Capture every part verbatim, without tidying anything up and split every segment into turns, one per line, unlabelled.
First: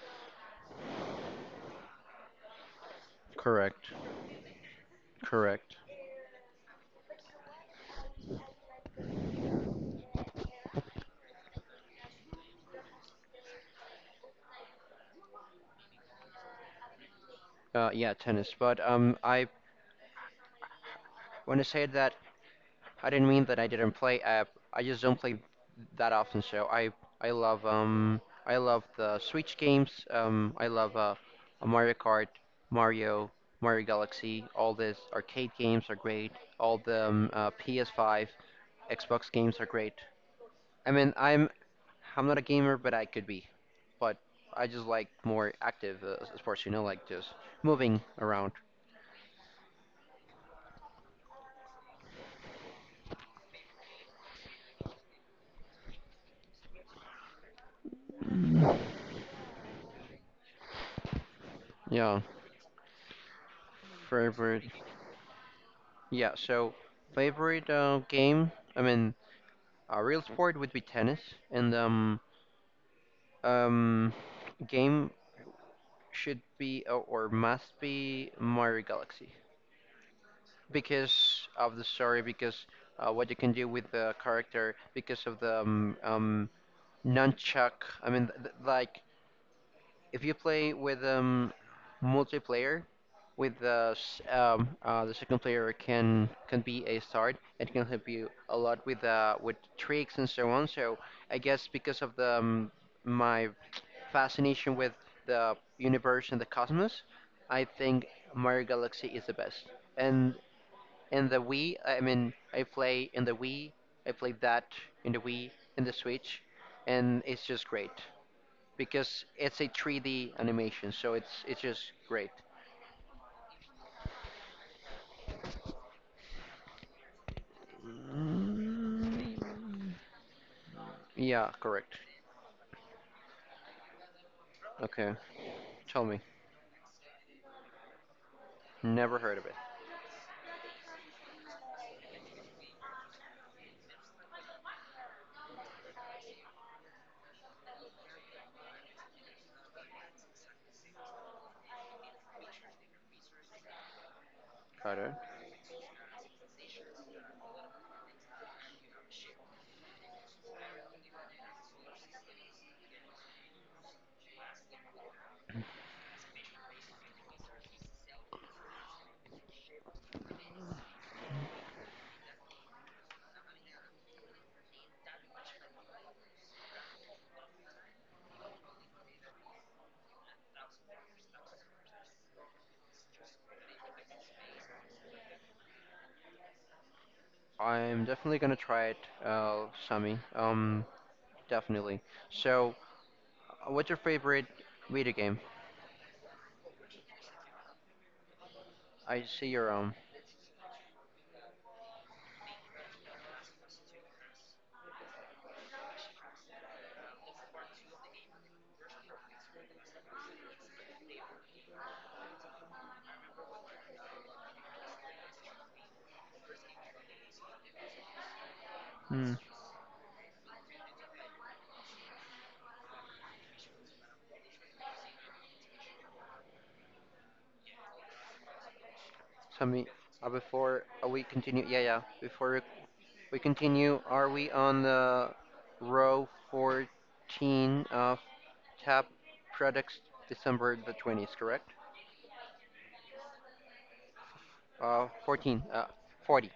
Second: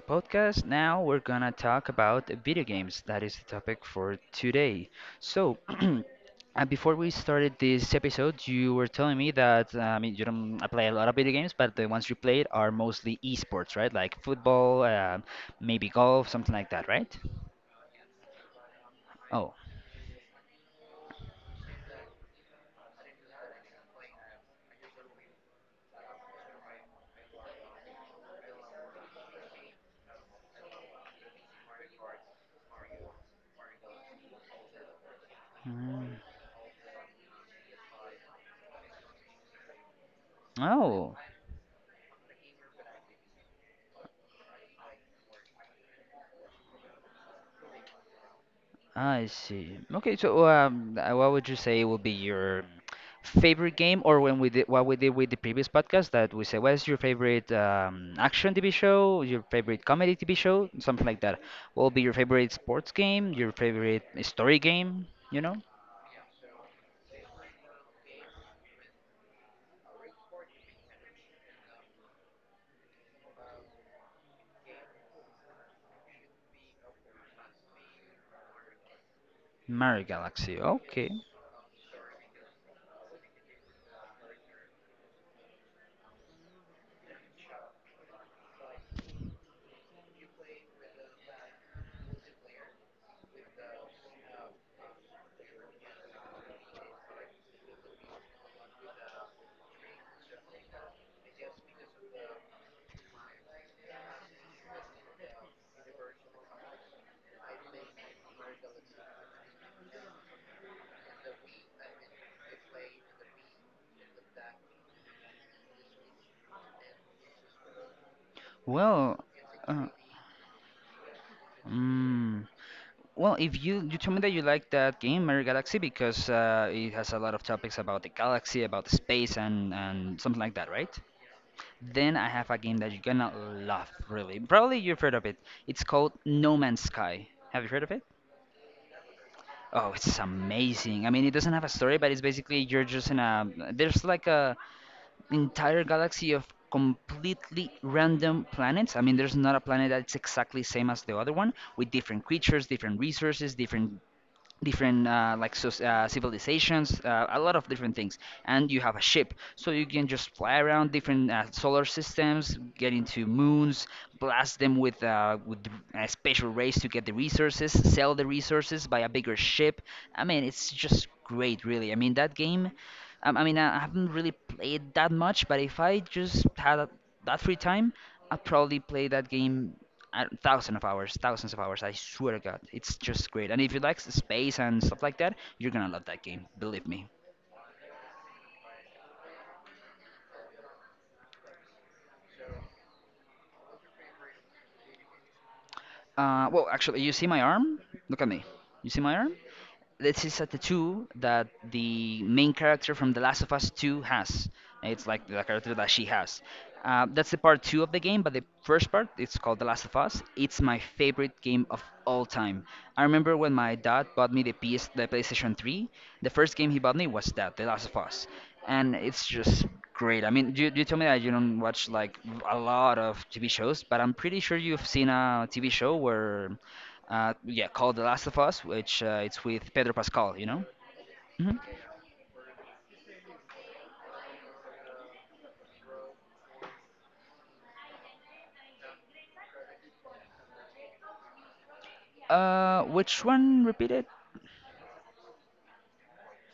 podcast, now we're gonna talk about video games. That is the topic
Correct.
for today. So,
Correct.
uh, before we started this episode, you were telling me that uh, I mean you don't play a lot of video games, but the ones you played are mostly esports, right? Like football, uh, maybe golf, something like that, right?
Uh, yeah, tennis. But um, I
Oh.
want to say that I didn't mean that I didn't play. Uh, I just don't play that often. So I I love um I love the Switch games. Um, I love uh, Mario Kart, Mario, Mario Galaxy. All these arcade games are
Mm.
great. All the um, uh, P S five, Xbox games are great. I mean,
Oh,
I'm I'm not a gamer, but I could be. But I just like more active uh, sports. You know, like just moving around.
I see. Okay, so um, uh, what would you say will be your favorite game, or when we did what we did with the previous podcast that we said, what's your favorite um, action
Mm.
T V show, your favorite comedy T V show, something like that. What will be your
Yeah,
favorite sports game, your favorite story
favorite.
game? You know,
Yeah, so favorite uh, game. I mean, a real sport would be tennis, and um, um, game should be uh, or must be Mario Galaxy
Mario Galaxy. Okay.
because of the story, because uh, what you can do with the character, because of the um, um nunchuck. I mean, th th- like if you play with um, multiplayer, with the s- um, uh, the second player can can be a start and can help you a lot with uh, with tricks and so on. So I guess because of the um, my fascination with the universe and the cosmos, I think Mario Galaxy is the best. And in the Wii, I mean, I play in the Wii, I played that in the Wii, in the Switch, and it's just great
Well,
because it's a
uh,
three D animation, so it's it's just great.
mm, well, if you you told me that you like that game, Mario Galaxy, because uh, it has a lot of topics about the galaxy, about the space, and and something like that, right?
Yeah, correct.
Then I have a game that you're gonna love, really. Probably you've heard
Okay,
of it. It's
tell
called
me.
No Man's Sky. Have you heard of it?
Never heard of it.
Oh, it's amazing. I mean, it doesn't have a story, but it's basically you're just in a there's like a entire galaxy of completely random planets. I mean, there's not a planet that's exactly same as the other one with different creatures, different resources, different
Got
different
it.
uh, like so, uh, civilizations, uh, a lot of different things, and you have a ship, so you can just fly around different uh, solar systems, get into moons, blast them with uh, with a special race to get the resources, sell the resources, buy a bigger ship. I mean, it's just great, really. I mean, that game. Um, I mean, I I haven't really played that much, but if I just had a, that free time, I'd probably play that game I, thousands of hours, thousands of hours. I swear to God, it's just great. And if you like s- space and stuff like that, you're gonna love that game. Believe me.
I'm definitely gonna try it, uh, Sammy. Um, definitely. So, uh, what's your favorite video game?
Uh, well, actually, you see my arm? Look at me. You see my
I
arm?
see your um.
This is a tattoo that the main character from The Last of Us two has. It's like the character that she has. Uh, that's the part two of the game, but the first part it's called The Last of Us. It's my favorite game of all time. I remember when my dad bought me the P S, the PlayStation three. The first game he bought me was that, The Last of Us, and it's
Hmm.
just great. I mean, you, you told me that you don't watch like a lot of T V shows, but I'm pretty sure you've seen a T V show where, uh, yeah, called The Last of Us, which uh, it's with
Sammy,
Pedro
uh,
Pascal, you know?
before uh, we
Hmm.
continue, yeah, yeah. Before we We continue. Are we on the row fourteen of tab products December the twentieth, correct?
Uh, which one? Repeat it.
Uh, fourteen, uh, forty,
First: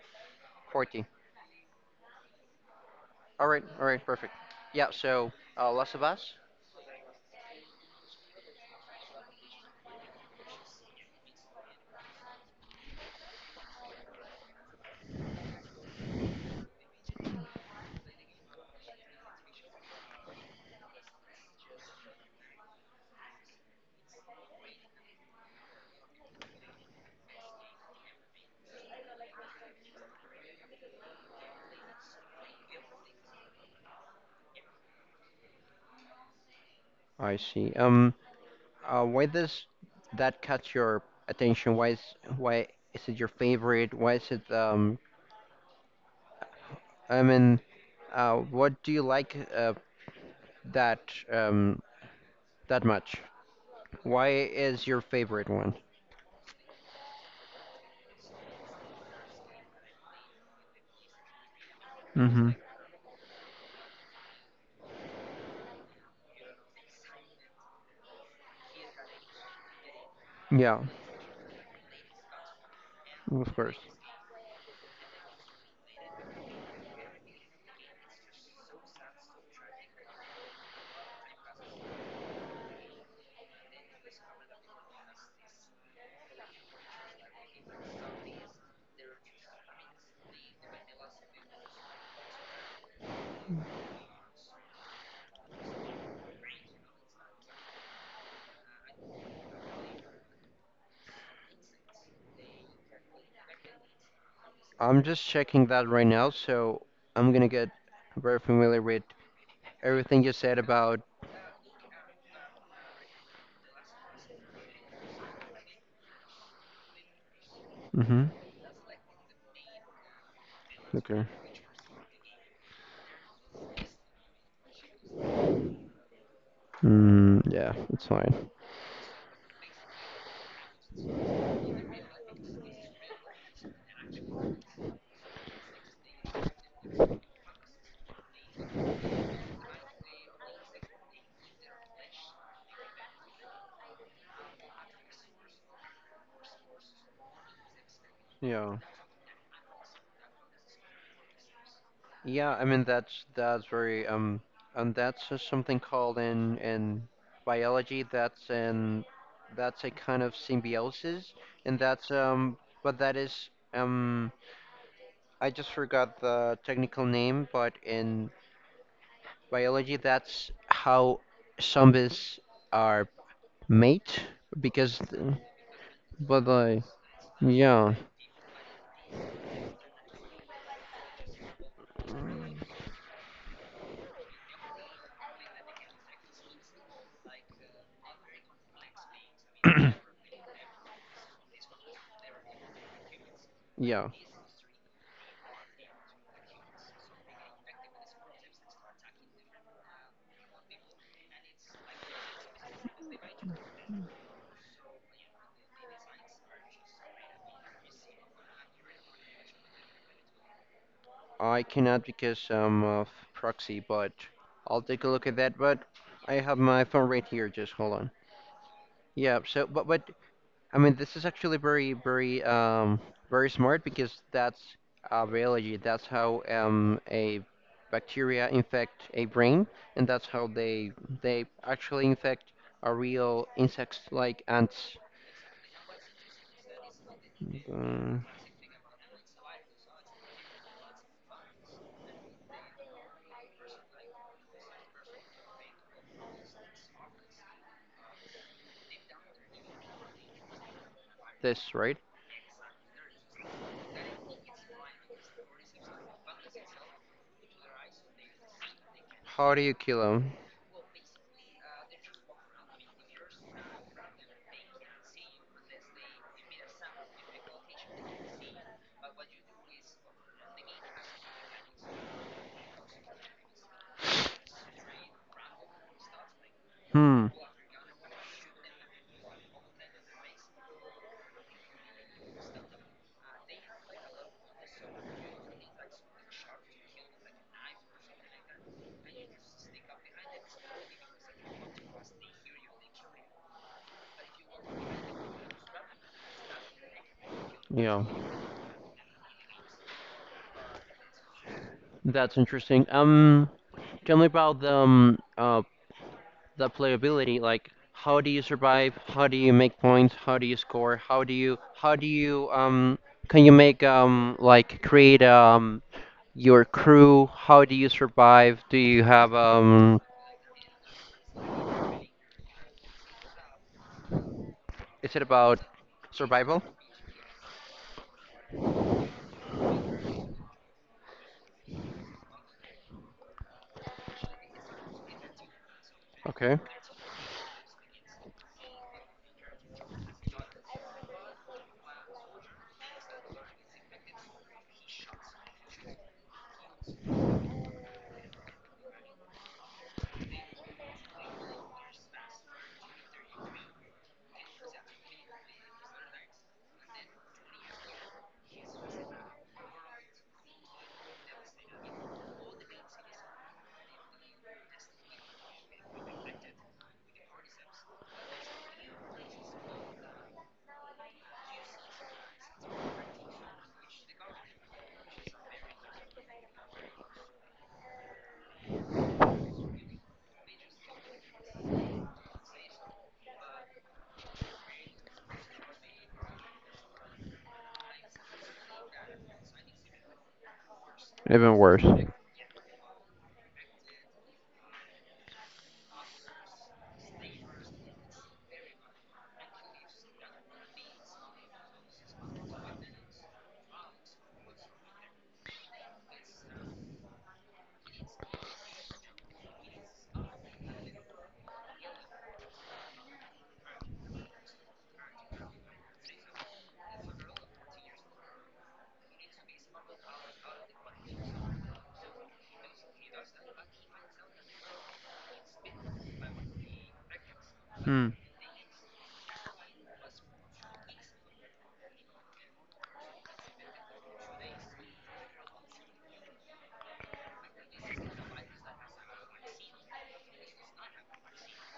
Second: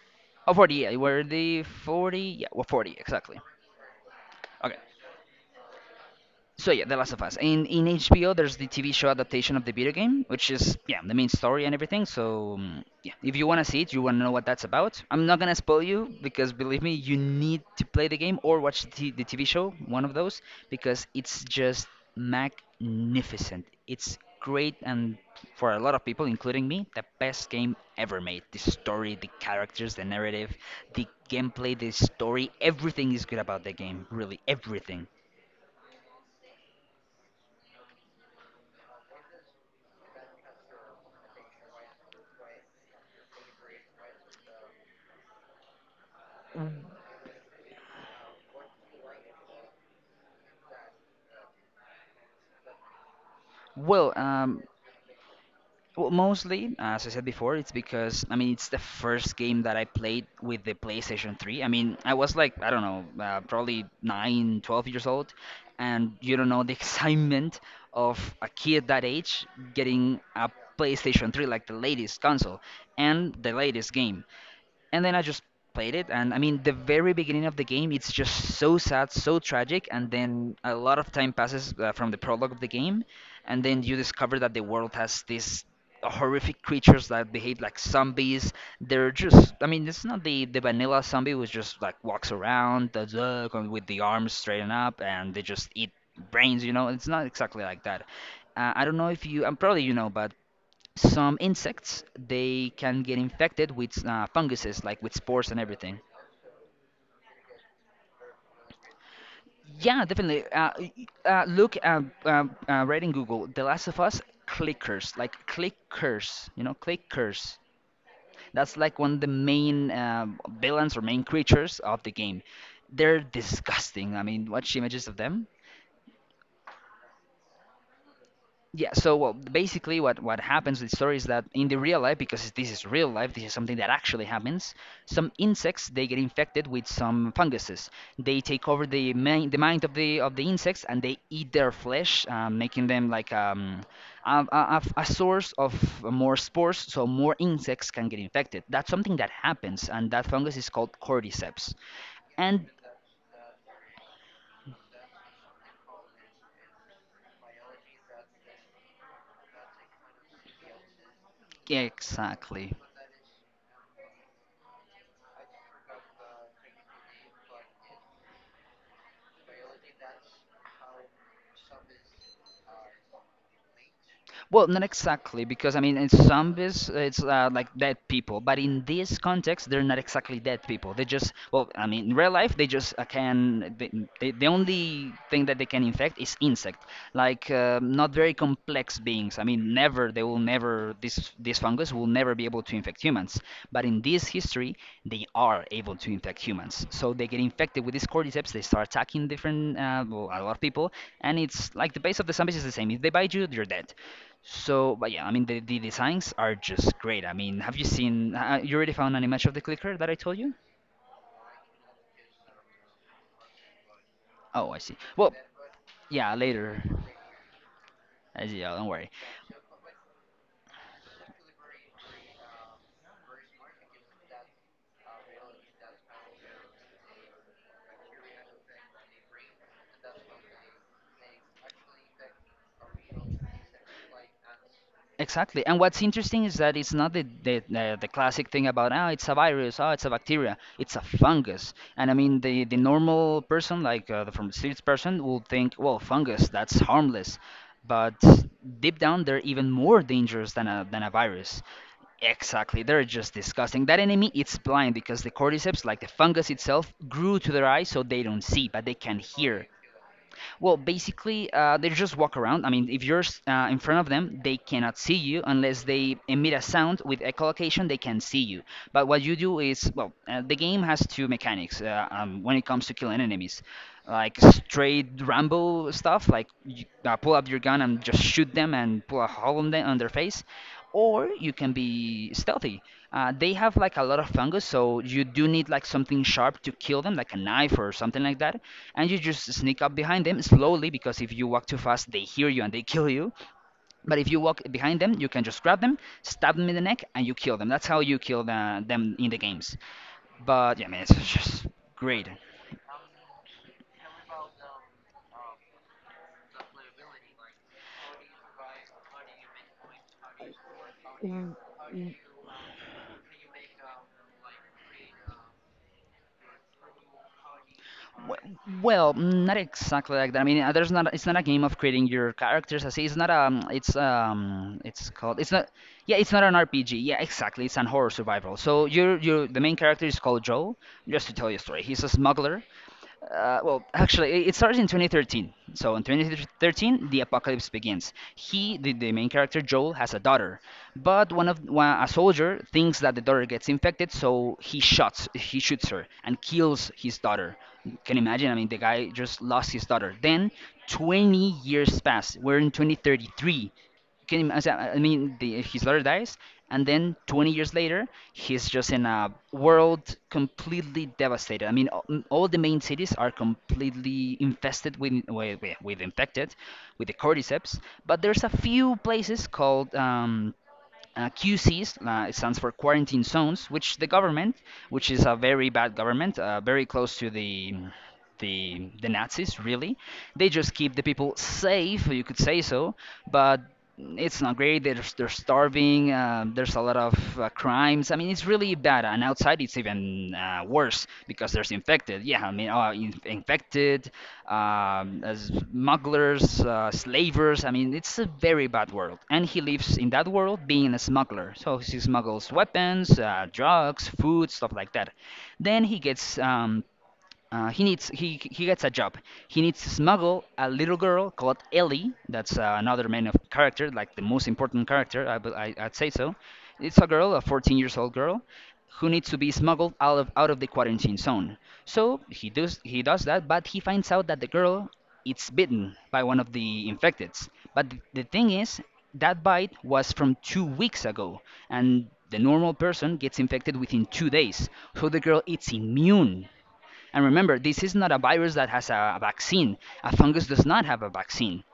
Oh, forty. 40, yeah.
forty.
Were the forty? Yeah, well, forty, exactly.
All right, all right, perfect.
Okay.
Yeah, so uh, Last of Us?
So yeah, The Last of Us. In in H B O, there's the T V show adaptation of the video game, which is yeah the main story and everything. So mm, yeah, if you wanna see it, you wanna know what that's about. I'm not gonna spoil you because believe me, you need to play the game or watch the, t- the T V show, one of those, because it's just magnificent. It's great and for a lot of people, including me, the best game ever made. The story, the characters, the narrative, the gameplay, the story, everything is good about the game. Really, everything.
I see. Um, uh, why does that catch your attention? Why is, why is it your favorite? Why is it, um, I mean, uh, what do you like uh, that, um, that much?
Well,
Why
um,
is your favorite one?
Well, mostly, as I said before, it's because I mean it's the first game that I played with the PlayStation three. I mean, I was like I don't know, uh, probably nine, twelve years old, and you don't know the excitement of a kid that age getting a
Yeah,
PlayStation three, like the latest console and
of
the
course.
latest game and then I just played it. And I mean, the very beginning of the game, it's just so sad, so tragic. And then a lot of time passes uh, from the prologue of the game, and then you discover that the world has these horrific creatures that behave like zombies. They're just, I mean, it's not the the vanilla zombie who just like walks around does, uh, come with the arms straightened up, and they just eat brains. You know, it's not exactly like that. Uh, I don't know if you, I'm probably you know, but some insects they can get infected with uh, funguses
I'm
like with
just
spores and
checking that
everything.
right now, so I'm gonna get very familiar with
Yeah,
everything you
definitely,
said
uh, y-
about.
uh, look uh, uh, uh, right in Google The Last of Us clickers. Like clickers, you know, clickers,
Hmm.
that's like one of the main uh, villains or
Okay.
main creatures of the game. They're disgusting. I mean, watch images of them.
Mm, yeah, it's fine.
Yeah, so well, basically, what what happens with story is that in the real life, because this is real life, this is something that actually happens. Some insects they get infected with some funguses. They take over the main the mind of the of the insects, and they eat their flesh, um, making them like um, a a, a a source of more spores, so more insects can get infected.
Yeah.
That's something that happens, and that fungus is called cordyceps.
Yeah, I
And
mean that's that's very, um and that's just something called in in biology. That's an that's a kind of symbiosis, and that's um
exactly.
but that is, um I just forgot the technical name, but in biology that's how zombies are made,
Well, not
because th-
exactly, because I mean, in
but I,
zombies, it's uh, like
yeah,
dead people, but in this context, they're not exactly dead people. They just, well, I mean, in real life, they just uh, can. They, they, the only thing that they can infect is insect, like uh, not very complex beings. I mean, never they will never this this fungus will never be able to infect humans. But in
yeah.
this history, they are able to infect humans. So they get infected with these cordyceps. They start attacking different, uh, well, a lot of people, and it's like the base of the zombies is the same. If they bite you, you're dead. So, but yeah, I mean the, the designs are just great. I mean, have you seen? Uh, uh, you already found an image of the clicker that I told you?
I cannot because I'm of proxy, but
Oh,
I'll
I see.
take a look at
Well,
that. But I
yeah,
have my
later.
phone right here, just hold on.
Uh, Yeah, don't worry.
Yeah, so but but I mean, this is actually very, very, um, very smart because that's uh, biology. That's how um, a bacteria infect a brain, and that's how they they actually infect a real insects like ants.
Exactly. And what's interesting is that it's not the the, the, the,
Um,
classic thing about oh, it's a virus, oh, it's a bacteria. It's a fungus. And I mean, the the normal person, like uh, the pharmacist person, will think, well, fungus, that's harmless. But deep down, they're even more dangerous than a than a virus.
this, right?
Exactly, they're just disgusting. That enemy its blind because the cordyceps, like the fungus itself, grew to their eyes so they don't see, but they can
How do
hear.
you kill them?
Well, basically, uh, they just walk around. I mean, if you're s- uh, in front of them, they cannot see you unless they emit a sound with echolocation. They can see you. But what you do is, well, uh, the game has two mechanics uh, um, when it comes to killing enemies, like straight Rambo stuff, like you, uh,
Hmm.
pull up your gun and just shoot them and pull a hole on them on their face, or you can be stealthy. Uh, they have like a lot of fungus, so you do need like something sharp to kill them, like a knife or something like that and you just sneak up behind them slowly because if you walk too fast they hear you and they kill you, but if you walk behind them you can just grab them, stab them in the neck and you kill them. That's
Yeah,
how you kill the, them in the games. But yeah, I mean it's just great.
that's interesting. Um, tell me about the um, uh, the playability. Like, how do you survive? How do you make points? How do you score? How do you how do you um can you make, um like create, um your crew? How do you survive?
W-
Do you
well
have
not
um
exactly like that. I mean uh, there's not, it's not a game of creating your characters. I see, it's not um, it's um,
is
it's
it
called,
about
it's not, yeah it's not an
survival?
R P G, yeah exactly, it's an horror survival. So you're, you, the main character is called Joel, just to tell you a story, he's a smuggler. Uh, well, actually, it it starts in twenty thirteen. So in
Okay.
twenty thirteen, the apocalypse begins. He, the, the main character Joel, has a daughter, but one of one, a soldier thinks that the daughter gets infected, so he shoots he shoots her and kills his daughter. Can you imagine? I mean, the guy just lost his daughter. Then twenty years pass. We're in twenty thirty-three. Can you imagine? I mean, the, his daughter dies, and then twenty years later, he's just in a world completely devastated. I mean, all, all the main cities are completely infested with, with, with with infected with the cordyceps, but there's a few places called um, uh, Q Cs. Uh, it stands for quarantine zones, which the government, which is a very bad government, uh, very close to the the the Nazis, really. They just keep the people safe, you could say so, but it's not great. They're they're starving. Uh, there's a lot of uh, crimes. I mean, it's really bad. And outside, it's even uh, worse because
Even
there's
worse.
infected. Yeah, I mean, uh, in infected um, as smugglers, uh, slavers. I mean, it's a very bad world. And he lives in that world being a smuggler. So he smuggles weapons, uh, drugs, food, stuff like that. Then he gets um, uh, he needs he he gets a job. He needs to smuggle a little girl called Ellie. That's uh, another main of character, like the most important character. I, bu- I I'd say so. It's a girl, a fourteen years old girl, who needs to be smuggled out of out of the quarantine zone. So he does he does that, but he finds out that the girl is bitten by one of the infecteds. But th-
Hmm.
the thing is, that bite was from two weeks ago, and the normal person gets infected within two days. So the girl is immune. And remember, this is not a virus that has a vaccine. A fungus does not have a vaccine.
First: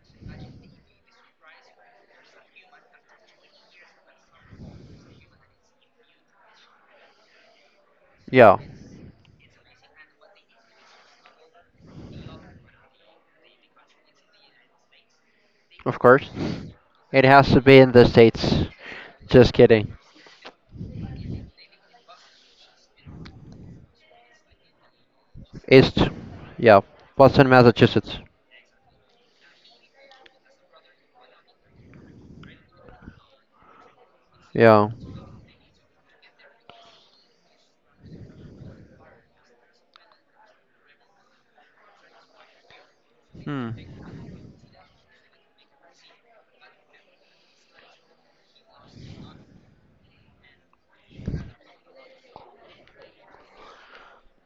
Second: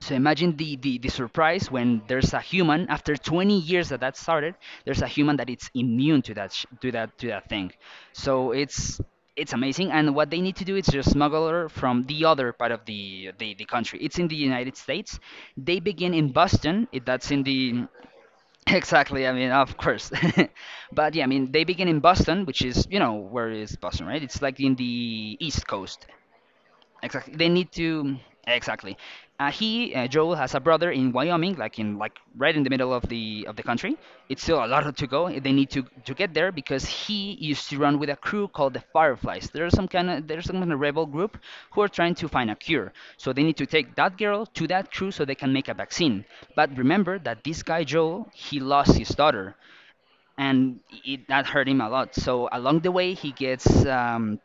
So imagine the, the, the surprise when there's a human after twenty years that that started, there's a human that it's immune to that sh- to that to that thing. So
Yeah,
it's it's amazing. And what they need to do is just smuggle her from the other part of the, the the country. It's in the United States. They
of
begin
course.
in Boston. It,
It
that's in
has to be
the—
in the States.
Exactly. I mean,
Just
of
kidding.
course. But yeah, I mean, they begin in Boston, which is, you know, where is Boston, right? It's like in the East
East.
Coast.
Yeah.
Exactly.
Boston,
They need to—
Massachusetts.
exactly. Uh, he uh, Joel has a brother in Wyoming, like in like right in the middle of the of the country. It's still a lot
Yeah.
to go. They need to to get there because he used to run with a crew called the Fireflies. There's some kind of there's some kind of rebel group who are trying to find a cure. So they need to take
Hmm.
that girl to that crew so they can make a vaccine. But remember that this guy Joel, he lost his daughter, and it, that hurt him a lot. So along the way, he gets um,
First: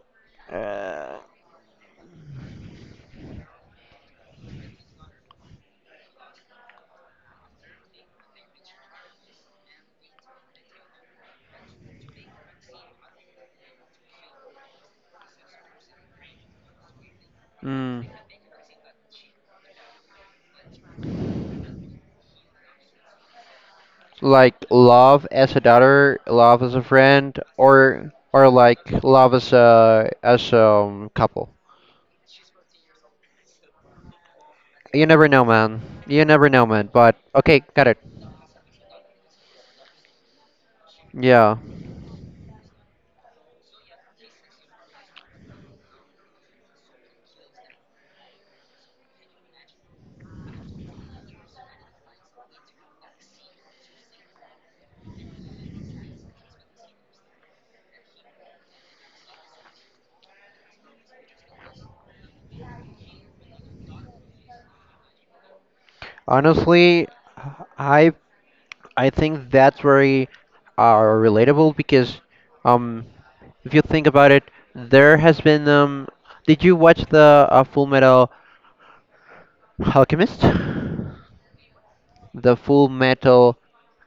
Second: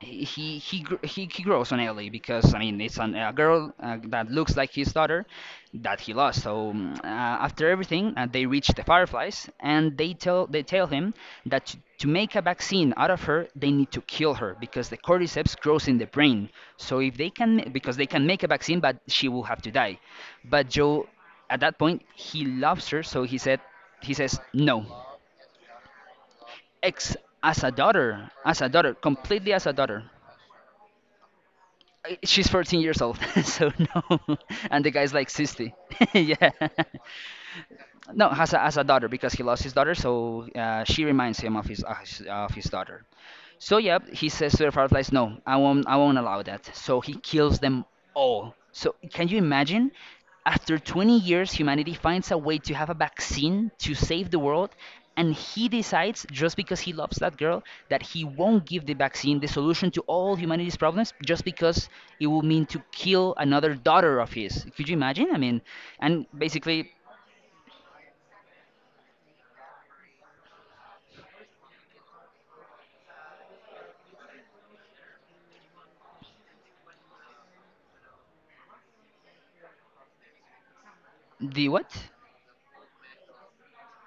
he he he gr-
Uh,
he he grows on Ellie because I mean it's an, a girl uh, that looks like his daughter that he lost. So mm, uh, after everything, uh, they reach the Fireflies and they tell they tell him that to, to make a vaccine out of her, they need to kill her because the cordyceps grows in the brain. So if they can ma- because
Hmm.
they can make a vaccine, but she will have to die. But Joe, at that point, he loves her, so he said he says
Like
no.
love as a daughter, love as a
Ex
friend,
As a
or
daughter,
or
as a
like
daughter,
love as
completely as a daughter.
a as a, um, couple.
I- She's fourteen years old, so no. And the
You
guy's
never
like
know,
sixty.
man. You never
Yeah.
know, man. But okay, got it.
No, has a, has a daughter because he lost his daughter, so uh, she reminds him
Yeah.
of his of his, of his daughter. So yeah, he says to the Fireflies, "No, I won't. I won't allow that." So he kills them all. So can you imagine? After twenty years, humanity finds a way to have a vaccine to save the world, and he decides, just because he loves that girl, that he won't give the vaccine, the solution to all humanity's problems, just because it will mean to kill another daughter of his. Could you imagine? I mean, and basically—
Honestly, I I think that's very, uh, relatable because, um if you think about it, there has been um did you watch the uh, Full Metal Alchemist? The
the what?
Full Metal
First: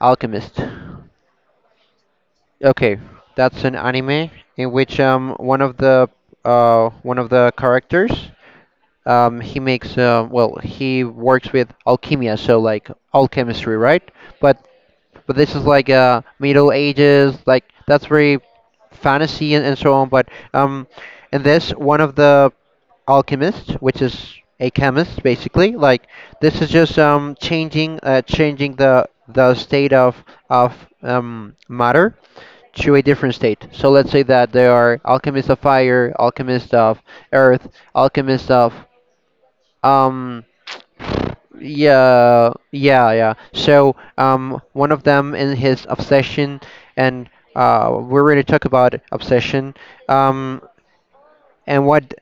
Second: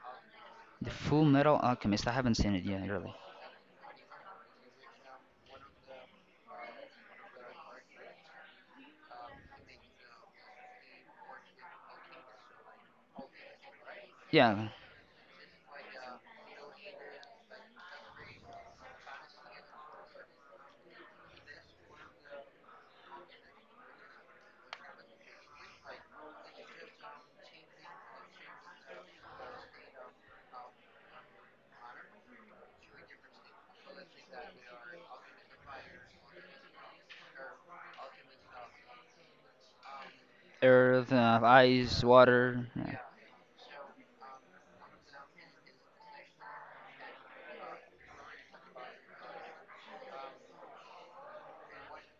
Alchemist.
The Full Metal Alchemist. I haven't seen it yet,
Okay,
really.
that's an anime in which, um one of the uh one of the characters, um he makes, uh, well, he works with alchemia, so like all chemistry, right? but
Yeah,
but this is like uh middle ages, like that's very fantasy, and, and so on. But, um in this, one of the alchemists, which is a chemist, basically, like, this is just um changing uh changing the the state of of, um matter to a different state. So let's say that there are alchemists of fire, alchemists of earth, alchemists of um
earth, uh, ice,
yeah,
water. Uh,
yeah, yeah. So, um one of them, in his obsession, and uh we're going to talk about obsession, um and what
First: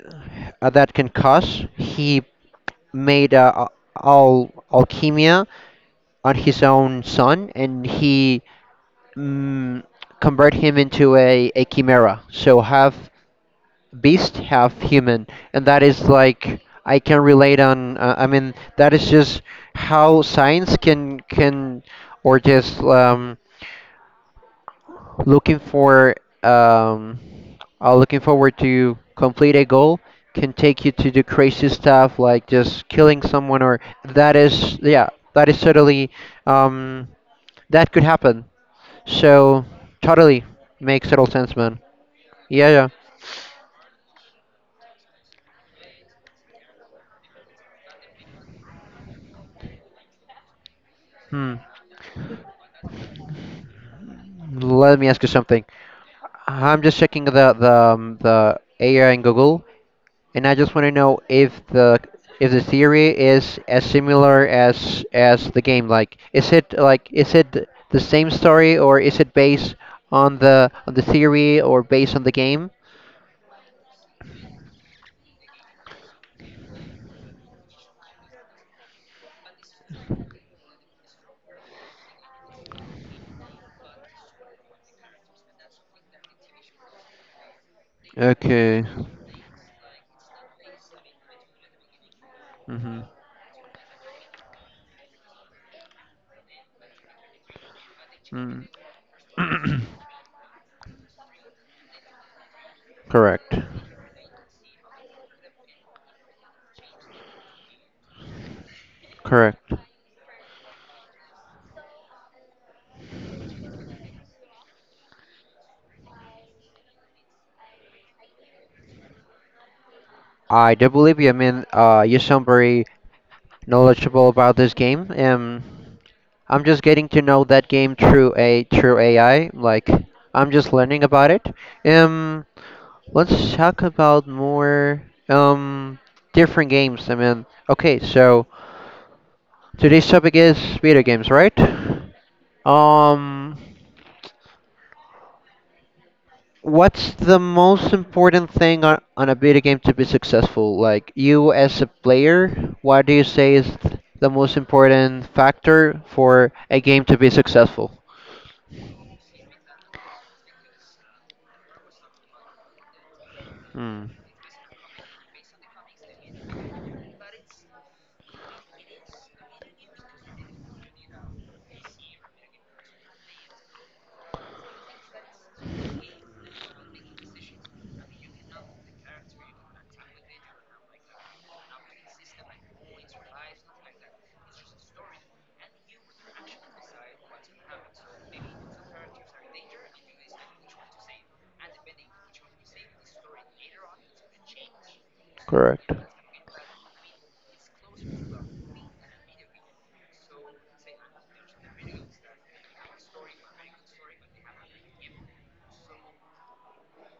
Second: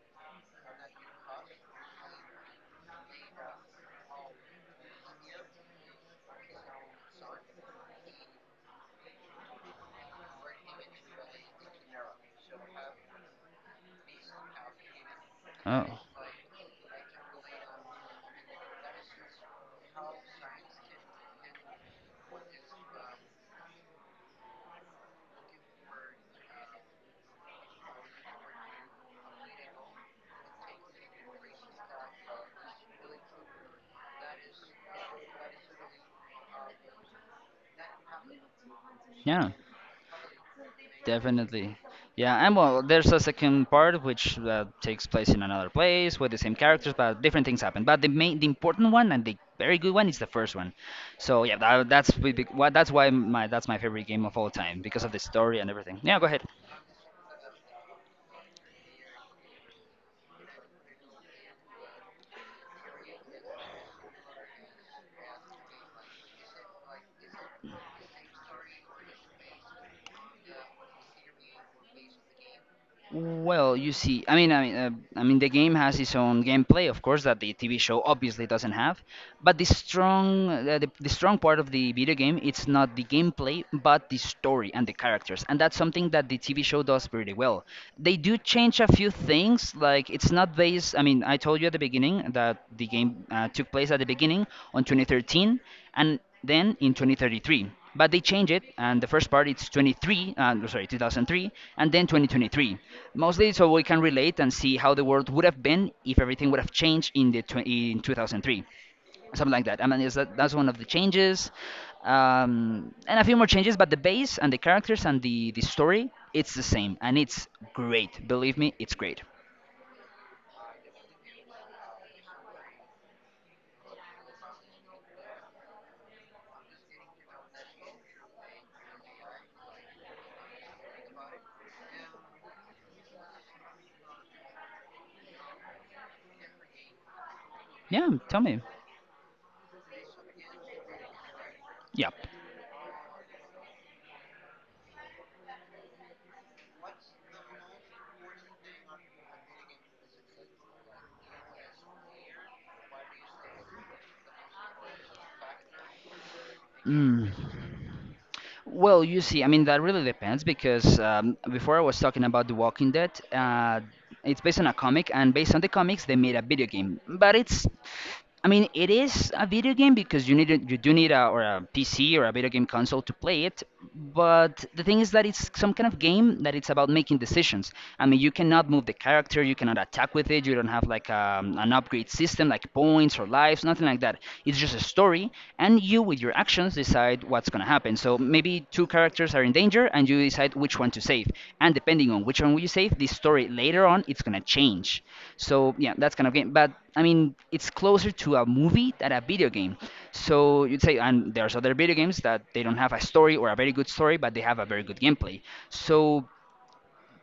uh, that can cause. He made uh, al alchemia on his own son, and he, mm, convert him into a, a chimera. So have beast half human, and that
Oh,
is like, I can relate on, uh, I mean that is just how science can can, or just, um, looking for um, uh, looking forward to complete a goal can take you to do crazy stuff, like just killing someone, or that is. Yeah, that is totally, um, that could happen,
yeah,
so totally makes total sense,
definitely.
man.
Yeah, and
Yeah,
well,
yeah.
there's a second part which uh, takes place in another place with the same characters, but different things happen. But the main, the important one and the very good one is the first one. So
Hmm.
yeah, that, that's why that's why my that's my favorite game of all time
Let
because
me
of the
ask you
story
something.
and everything. Yeah, go ahead.
I'm just checking the the um, the A I in Google, and I just want to know if the if the theory is as similar as as the game. Like, is it like is it the same story, or is it based on the on the theory, or based on the game?
Well, you see, I mean, I mean, uh, I mean, the game has its own gameplay, of course, that the T V show obviously doesn't have. But the strong, uh, the, the strong part of the video game, it's not the gameplay, but the story and the characters, and that's something that the T V show does pretty well. They do change
Okay.
a few things. Like, it's not based— I mean, I told you at the beginning that the
Mm-hmm.
game uh, took place at the beginning on twenty thirteen and then in twenty thirty-three, but they change it
Mm.
and the first part it's twenty-three uh, no, sorry two thousand three and then twenty twenty-three, mostly
Correct.
so we can relate and see how the world would have been if everything would have changed in the tw- in two thousand three, something like
Correct.
that. I mean, is that— that's one of the changes, um, and a few more changes. But the base and the characters and the the story, it's the same, and it's great. Believe me, it's great.
I do believe you. I mean, uh, you sound very knowledgeable about this game. Um. I'm just getting to know that game through a through A I. Like, I'm just learning about it. Um, let's talk about more um different games. I mean, okay,
Yeah, tell
so
me.
today's topic is video games, right?
Yep.
Um, what's the most important thing on, on a video game to be successful? Like, you as a player, what do you say is th- the most important factor for a game to
Mm.
be successful?
Well, you see, I mean, that really depends because um, before I was talking about The Walking Dead. Uh,
Hmm,
it's based on a comic, and based on the comics, they made a video game. But it's I mean, it is a video game because you need a, you do need a or a P C or a video game console to play it. But the thing is that it's some kind of game that it's about making decisions. I mean, you cannot move the character, you cannot attack with it, you don't have like um, an upgrade system like points or lives, nothing like that. It's just a story, and you with your actions decide what's gonna happen. So maybe two characters are in danger, and you decide which one to save. And depending on which one will you save, the story later on it's gonna change. So
correct.
yeah, that's kind of game. But I mean, it's closer to a movie than a video game. So you'd say, and there's other video games that they don't have a story or a very good story, but they have a very good gameplay. So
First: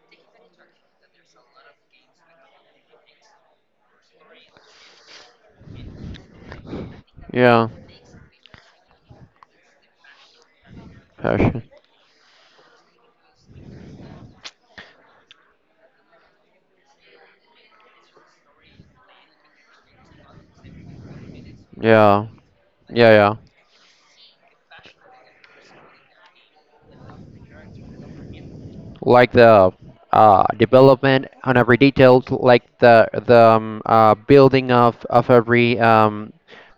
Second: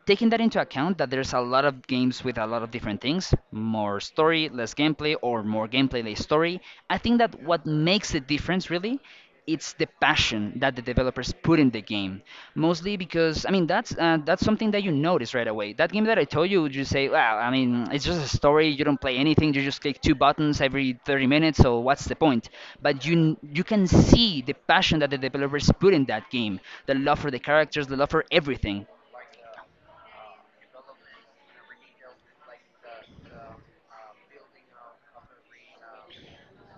taking that into account that there's a lot of games with a lot of different things, more story less gameplay or more gameplay less story, I think that what
Yeah.
makes the difference really, it's the passion that the developers put
Passion.
in the game, mostly because I mean that's uh, that's something that you notice right away. That game that I told you, you say, well, I mean, it's just a story, you don't play anything, you just click two buttons every thirty minutes, so what's the
Yeah.
point? But
Yeah,
you—
yeah.
you can see the passion that the developers put in that game, the love for the characters, the love for everything.
Like the uh development on every detail, like the the um, uh building of of every, um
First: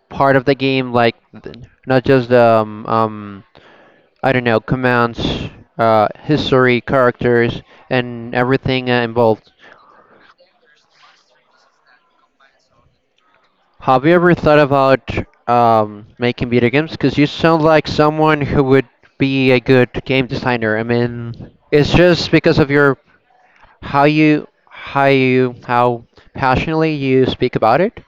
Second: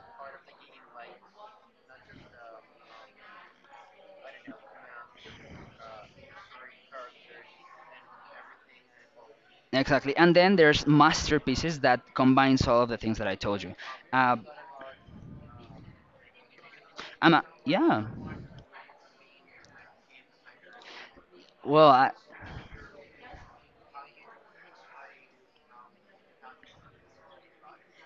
part of the game, like, th- not just, um, um I don't know, commands, uh history, characters, and everything uh, involved.
Exactly. And then there's masterpieces that combines all of the things that I told you.
Have you ever
Uh,
thought about um making video games? Because you
I'm a,
sound like
yeah.
someone who would be a good game designer. I mean,
Well,
it's
I,
just because of your how you how you how passionately you speak about it.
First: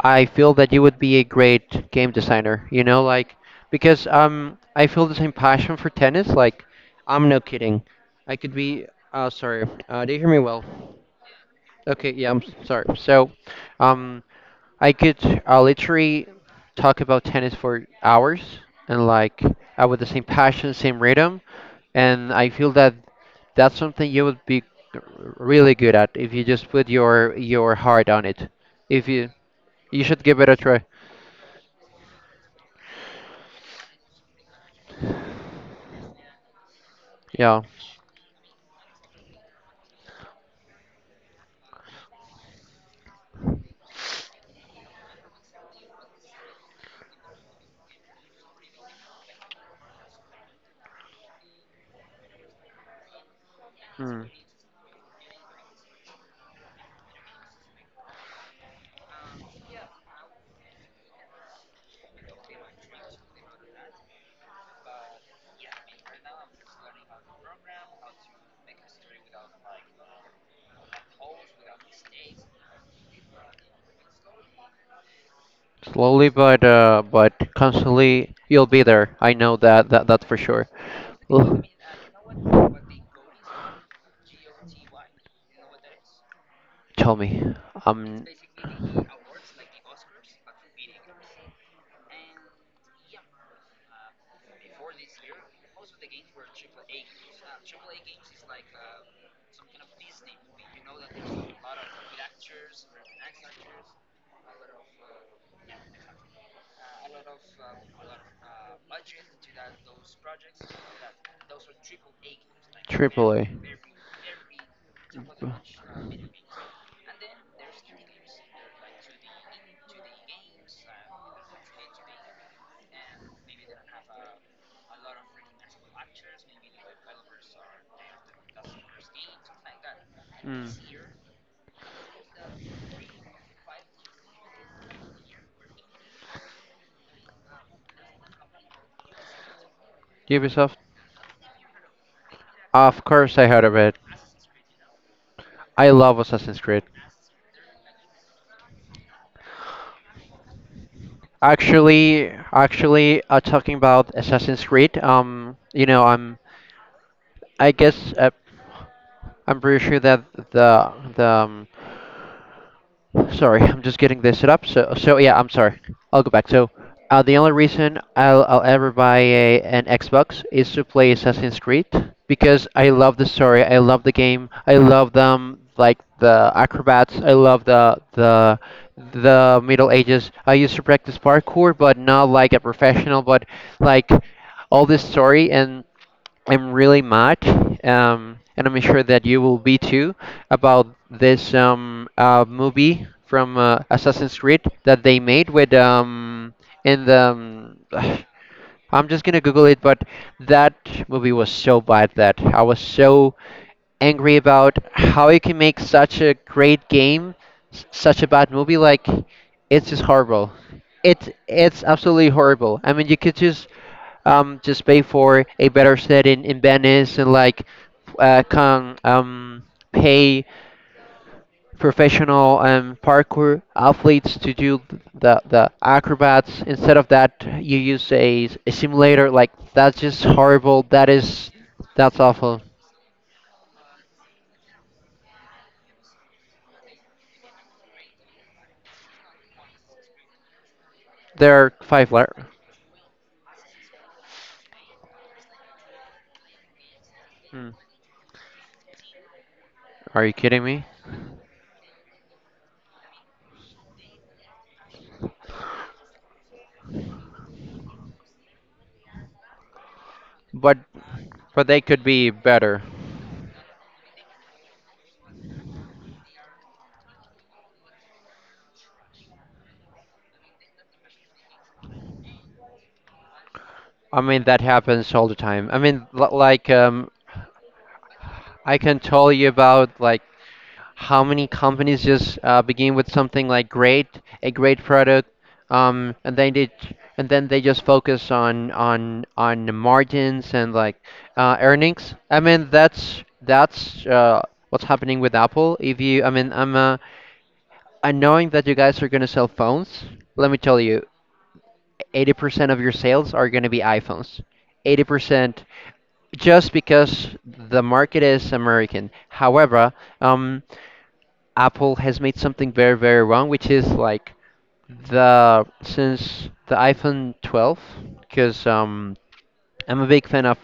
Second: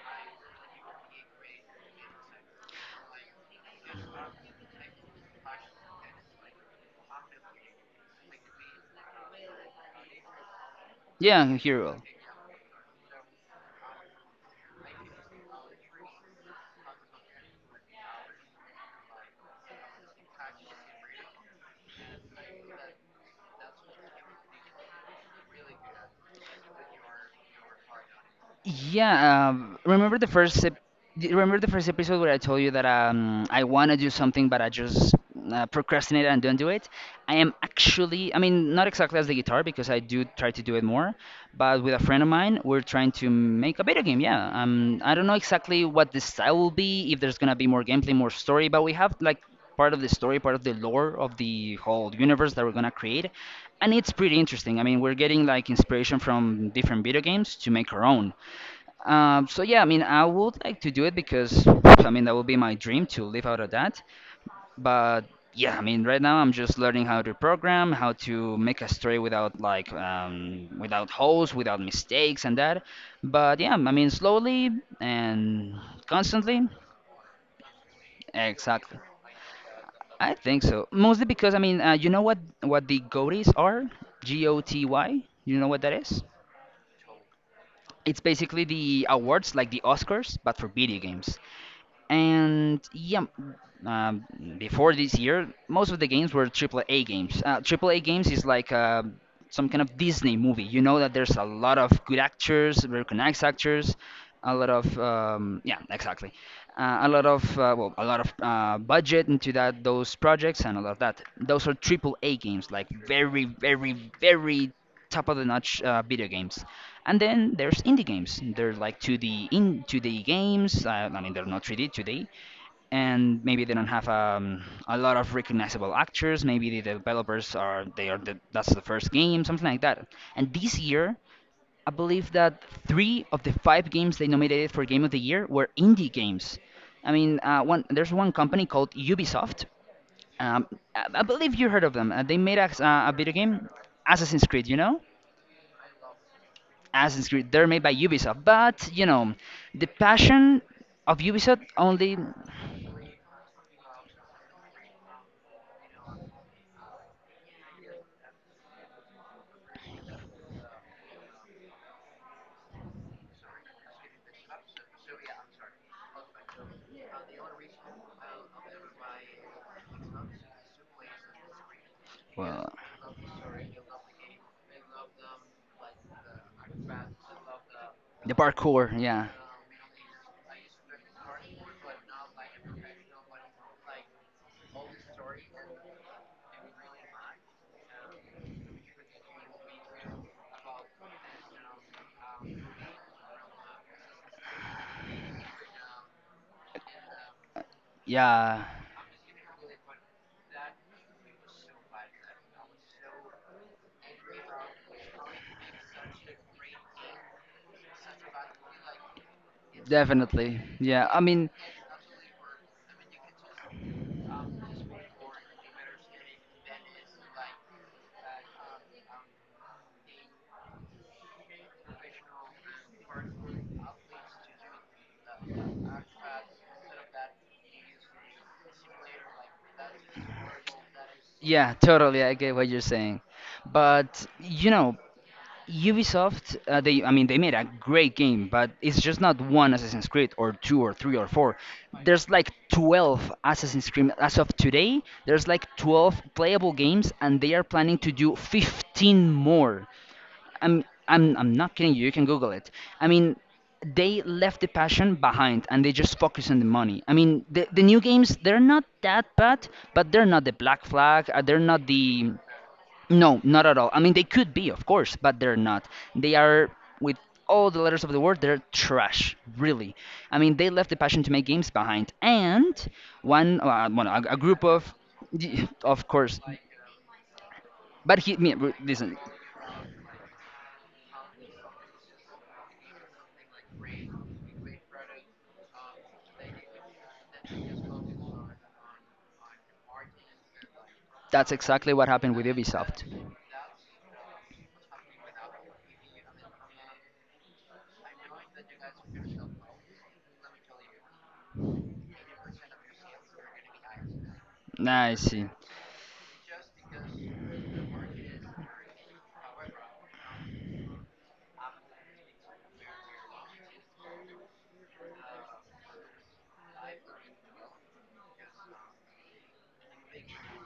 I feel that you would be a great game designer, you know, like, because, um I feel the same passion for tennis. Like, I'm no kidding, I could be, uh sorry, uh do you hear me well?
yeah, here.
Okay, yeah, i'm s- sorry. So, um I could, uh, literally talk about tennis for hours, and like, uh, with the same passion, same rhythm, and I feel that that's something you would be really good at if you just put your your heart on it. If you
Yeah, um,
You
remember
should
the
give it a
first ep-
try.
d- remember the first episode where I told you that um, I want to do something but I just uh, procrastinate and don't do it? I am
Yeah.
actually, I mean, not exactly as the guitar because I do try to do it more, but with a friend of mine, we're trying to make a video game. Yeah, um, I don't know exactly what the style will be, if there's gonna be more gameplay, more story, but we have like part of the story, part of the lore of the whole universe that we're gonna create, and it's
Hmm.
pretty interesting. I mean, we're getting like inspiration from different video games to make our own. Um, so yeah, I mean, I would like to do it because I mean that would be my dream to live out of that. But yeah, I mean, right now I'm just learning how to program, how to make a story without like um, without holes, without mistakes and that. But yeah, I mean, slowly and
Slowly but
constantly.
uh but constantly, you'll be
Exactly.
there. I know that that that's
I
for
think
sure.
so. Mostly because I
Ugh.
mean, uh, you know what what the G O T Ys are? G O T Y. You know what that is?
Tell me.
It's
Um
basically the awards like the Oscars, but for video games. And yeah, um, before this year, most of the games were triple A games. Uh, triple A games is like uh, some kind of Disney movie. You know that there's a lot of good actors, recognized actors, a lot of um, yeah, exactly, uh, a lot of uh, well, a lot of uh, budget into that those projects and a lot of that. Those are triple A games, like very,
triple A.
very, very top of the notch uh, video games. And then there's indie games. They're like two D in two D games. Uh, I mean, they're not three D, two D, and maybe they don't have um, a lot of recognizable actors. Maybe the developers are they are the, that's the first game, something like that. And
Mm.
this year, I believe that three of the five games they nominated for Game of the Year were indie games. I mean, uh, one there's one company called Ubisoft. Um,
Ubisoft?
I, I believe you heard of them. Uh, they made a,
Of
a video
course I heard
game,
of it.
Assassin's Creed. You know?
I love Assassin's Creed.
Assassin's Creed. They're made by Ubisoft, but you know, the passion of Ubisoft only
Actually, actually, uh, talking about Assassin's Creed, um, you know, I'm, I guess, uh, I'm pretty sure that the the um, Sorry, I'm just getting this set up. So, so yeah, I'm sorry. I'll go back. So, uh, the only reason I'll, I'll ever buy a, an Xbox is to play Assassin's Creed, because
well,
I love the story, I love the game, I love them, like the acrobats, I love the
the
the
parkour. Yeah,
the Middle Ages. I used to practice parkour, but not like a professional, but like, all this story, and am really mad, um, and I'm sure that you will be too, about this um, uh, movie from uh, Assassin's Creed that they made with, um, in the. Um,
yeah,
I'm just gonna Google it, but that movie was so bad that I was so angry about how you can make such a great game, s- such a bad movie. Like, it's just horrible.
definitely. Yeah, I
It
mean,
it's absolutely horrible. I mean, you could just um, just pay for a better set in, in Venice, and like, uh, can, um, pay professional, um, parkour athletes to do the, the acrobats. Instead of that, you use a, a simulator. Like, that's just horrible. That is
yeah,
that's
totally. I get
awful.
what you're saying, but you know, Ubisoft, uh, they, I mean, they made a great game, but it's just not one Assassin's Creed or two or three or
There
four.
are five
There's
letters.
like twelve Assassin's Creed as of today. There's like twelve playable games, and they are planning to do fifteen more.
Are you kidding
I'm,
me?
I'm, I'm not kidding you. You can Google it. I mean, they left the passion behind and they just focus on the money. I mean, the, the new games, they're not that bad, but they're not the
But
Black Flag, uh, they're
but they
not
could be
the
better.
no, not at all. I mean, they could be, of course, but they're not. They are, with all the letters of the word, they're trash, really. I mean, they left the passion to make games behind, and one, uh, well,
I
a, a
mean that
group of,
happens all the time. I
of
mean, l-
course,
like, um,
but he, me,
I can
listen,
tell you about, like, how many companies just, uh, begin with something like great, a great product, um, and then they and then they just focus on on on the margins and like,
that's
uh,
exactly what
earnings.
happened
I
with
mean
Ubisoft.
that's that's uh, what's happening with Apple. If you, I mean, I'm uh, I, knowing that you guys are gonna sell phones. Let me tell you, eighty percent of your sales are gonna be iPhones.
I see,
eighty percent, just because the market is American. However, um, Apple has made something very, very wrong, which is like the since the iPhone twelve, because um, I'm a big fan of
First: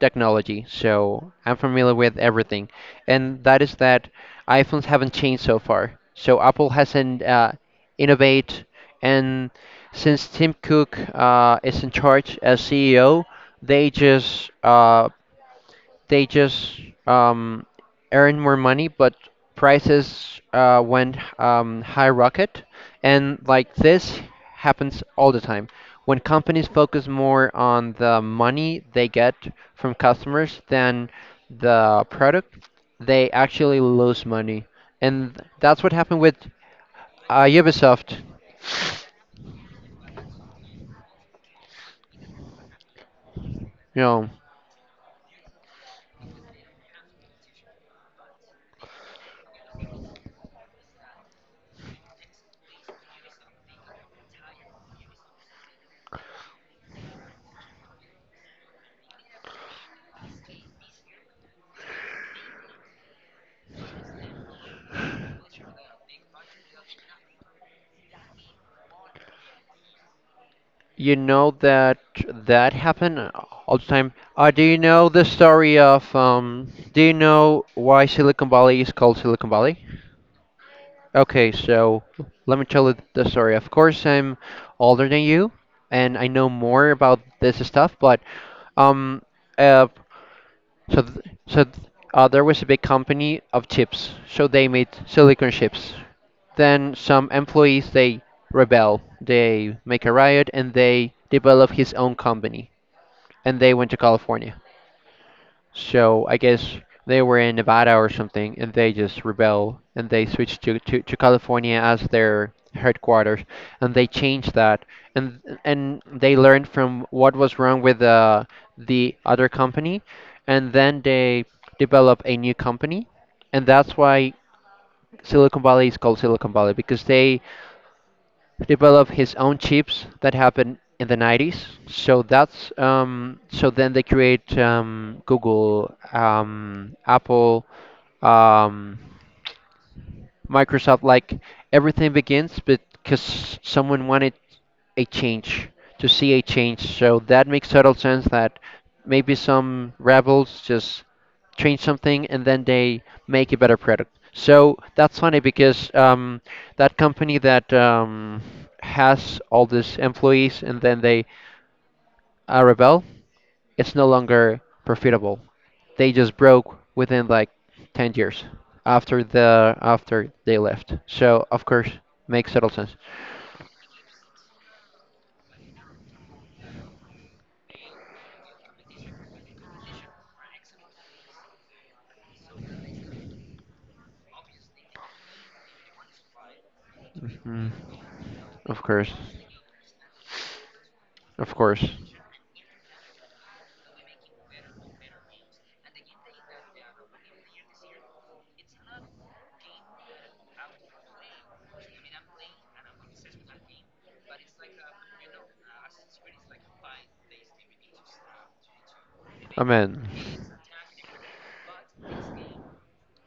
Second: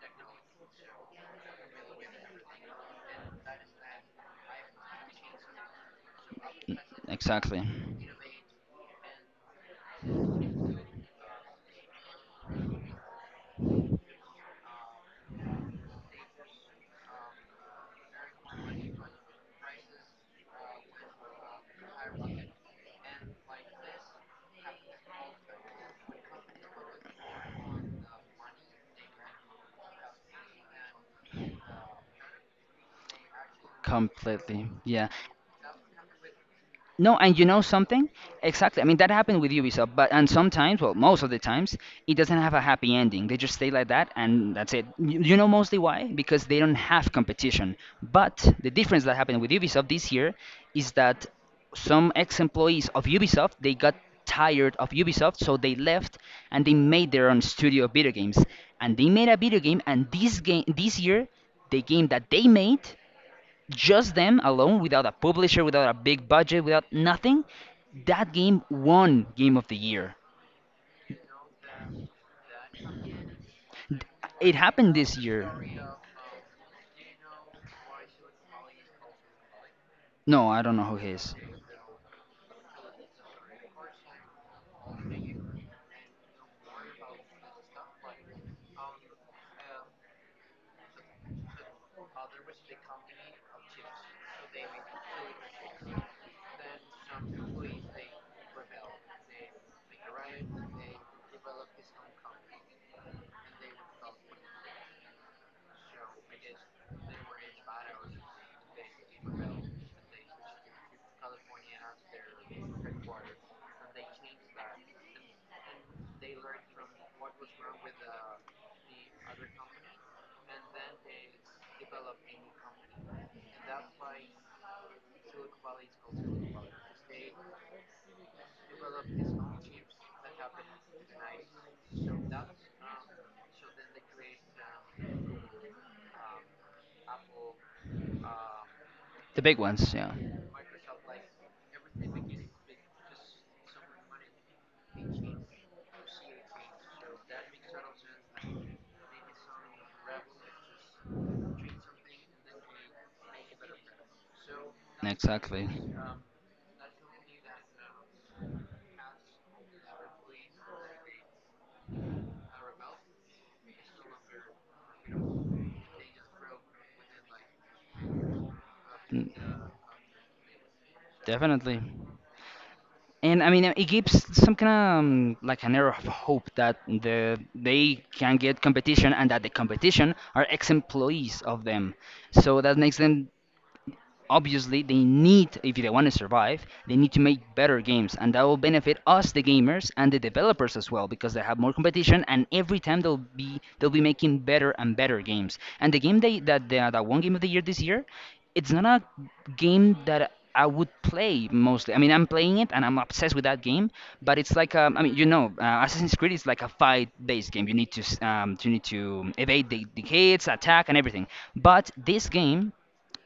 technology, so I'm familiar with everything, and that is that iPhones haven't changed so far. So Apple hasn't uh,
exactly,
innovate, and since Tim Cook uh, is in charge as C E O, they just uh, they just um, earned more money, but prices uh, went um, high rocket. And like this happens all the time. When companies focus more on the money they get from customers than the product, they actually lose money.
completely, yeah.
And that's what happened with
No, and
uh,
you know something?
Ubisoft.
Exactly. I mean, that happened with Ubisoft, but and sometimes, well, most of the times, it doesn't have a happy ending. They just stay like
You
that,
know,
and that's it. You, you know mostly why? Because they don't have competition. But the difference that happened with Ubisoft this year is that some ex-employees of Ubisoft they got tired of Ubisoft, so they left and they made their own studio of video games. And they made a video game, and this game this year, the game that they made just them alone, without a publisher, without a big budget, without nothing, that game won Game of the Year.
You know that that happened all the time. Uh,
It
do you
happened
know
this
the
year.
story of um? Do you know why Silicon Valley is called Silicon Valley?
No, I don't know who he is.
Okay, so let me tell you the story. Of course, I'm older than you, and I know more about this stuff. But um, uh, so th- so th- uh, there was a big company of chips, so they made silicon chips. Then some employees they rebel, they make a riot, and they develop his own company and they went to California. So I guess they were in Nevada or something, and they just rebel and they switched to, to, to California as their headquarters, and they changed that, and and they learned from what was wrong with the the other company, and then they develop a new company, and that's why Silicon Valley is called Silicon Valley because they develop his own chips that happened in the nineties. So that's um, so then they create um, Google, um, Apple, um,
The big ones, yeah.
Microsoft. Like everything begins because someone wanted a change, to see a change. So that makes total sense that maybe some rebels just change something and then they make a better product. So that's funny
Exactly.
because um, that company that um, has all these employees and then they uh, rebel, it's no longer profitable. They just broke within like ten years after
Mm,
the after they left. So of
definitely.
course makes total sense.
And I mean, uh, it gives some kind of um, like an air of hope that the they can get competition and that the competition are ex-employees of them. So that makes them obviously they need if they want to survive they need to make
Mhm.
better games and that will
Of
benefit
course.
us the gamers and the developers as well because they
Of
have more
course.
competition and every time they'll be they'll be making better and better games and the game they, that that that one game of the year this year it's not a game that I would play mostly. I mean, I'm playing it and I'm obsessed with that game, but it's like um, I mean, you know, uh, Assassin's Creed is like a fight-based game. You need to s- um, you need to evade the,
Amen.
the hits, attack, and everything. But this game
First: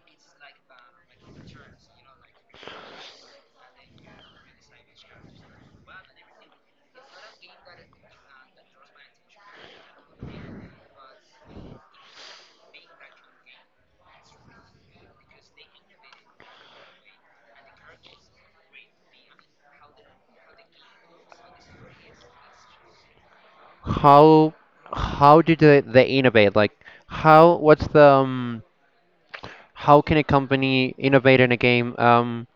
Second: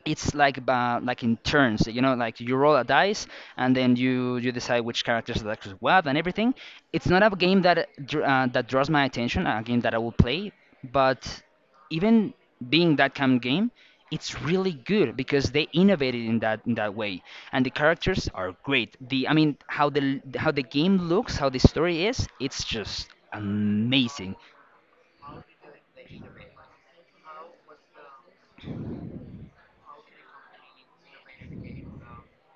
it's like ba like in turns, you know, like you roll a dice and then you you decide which characters are actually what and everything. It's not a game that uh, dr- uh, that draws my attention, a game that I will play, but even being that kind of game, it's really good because they innovated in that in that way. And the characters are great, the I mean how the how the game looks, how the story is, it's just amazing.
How how do they, they innovate? Like how what's the um, how can a company innovate in a game? Um,